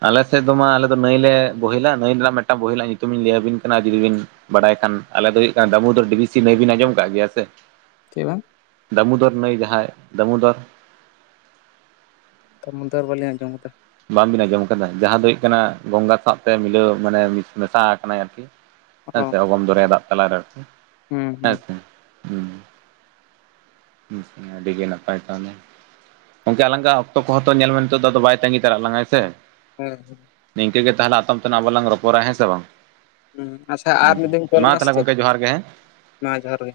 ᱟᱞᱮᱥᱮᱫ ᱫᱚ ᱢᱟ ᱟᱞᱮ ᱫᱚ ᱱᱟᱹᱭᱞ ᱞᱮ ᱵᱚᱦᱮᱞᱟ ᱱᱟᱹᱭ ᱨᱮᱱᱟᱜ ᱢᱤᱫᱴᱟᱝ ᱵᱚᱦᱤᱞᱟᱜ ᱧᱩᱛᱩᱢᱤᱧ ᱞᱟᱹᱭᱟᱵᱤᱱ ᱠᱟᱱᱟ ᱡᱩᱫᱤ ᱵᱤᱱ ᱵᱟᱲᱟᱭ ᱠᱷᱟᱱ ᱟᱞᱮ ᱫᱚ ᱦᱩᱭᱩᱜ ᱠᱟᱱᱟ ᱫᱟᱹᱢᱩᱫᱚᱨ ᱰᱤᱵᱤ ᱥᱤ ᱱᱟᱭ ᱵᱤᱱ ᱟᱱᱡᱚᱢ ᱠᱟᱜ ᱜᱮᱭᱟ ᱥᱮ ᱪᱮᱫ ᱵᱟᱝ ᱫᱟᱢᱳᱫᱚᱨ ᱱᱟᱭ ᱡᱟᱦᱟᱸᱭ ᱫᱟᱢᱳᱫᱚᱨ ᱫᱟᱢᱳᱫᱚᱨ ᱵᱟᱞᱤᱧ ᱟᱸᱡᱚᱢ ᱟᱠᱟᱫᱟ᱾ ᱵᱟᱵᱤᱱ ᱟᱸᱡᱚᱢ ᱟᱠᱟᱫᱟ? ᱡᱟᱦᱟᱸ ᱫᱚ ᱦᱩᱭᱩᱜ ᱠᱟᱱᱟ ᱜᱚᱝᱜᱟ ᱥᱟᱶᱛᱮ ᱢᱤᱞᱟᱹᱣ ᱢᱟᱱᱮ ᱢᱮᱥᱟ ᱟᱠᱟᱱᱟᱭ ᱟᱨᱠᱤ᱾ ᱦᱮᱸ ᱚ ᱥᱮ ᱚᱜᱚᱢ ᱫᱚᱨᱭᱟ ᱫᱟᱜ ᱛᱟᱞᱟ ᱨᱮ ᱟᱨᱠᱤ ᱦᱩᱸ ᱦᱩᱸ ᱦᱮᱸᱥᱮ᱾ [inaudible] ᱦᱮ ᱟᱹᱰᱤ ᱜᱮ ᱱᱟᱯᱟᱭ ᱛᱟᱦᱚᱞᱮ᱾ ᱜᱚᱝᱠᱮ ᱟᱞᱟᱝ ᱟᱜ ᱚᱠᱛᱚ ᱠᱚᱦᱚᱸ ᱛᱚ ᱧᱮᱞ ᱢᱮ ᱱᱤᱛᱚᱜ ᱫᱚ ᱟᱫᱚ ᱵᱟᱭ ᱛᱟᱹᱜᱤ ᱛᱟᱲᱟᱜ ᱞᱟᱝᱟ ᱦᱮ ᱥᱮ᱾ ᱦᱮᱸ᱾ ᱱᱤᱝᱠᱟᱹ ᱜᱮ ᱛᱟᱦᱞᱮ ᱟᱛᱚᱢ ᱛᱮᱱᱟᱜ ᱞᱟᱝ ᱨᱚᱯᱚᱲᱟ ᱦᱮᱸ ᱥᱮ ᱵᱟᱝ? ᱦᱮ ᱟᱪᱪᱷᱟ ᱟᱨ ᱢᱤᱫ ᱫᱚᱢ ᱤᱧ ᱠᱚᱞ ᱢᱟ ᱥᱮ ᱛᱟᱦᱚᱞᱮ ᱪᱮᱫ? ᱜᱚᱝᱠᱮ ᱡᱚᱦᱟᱨ ᱜᱮ ᱦᱮᱸ ᱢᱟ ᱡᱚᱦᱟᱨ ᱜᱮ᱾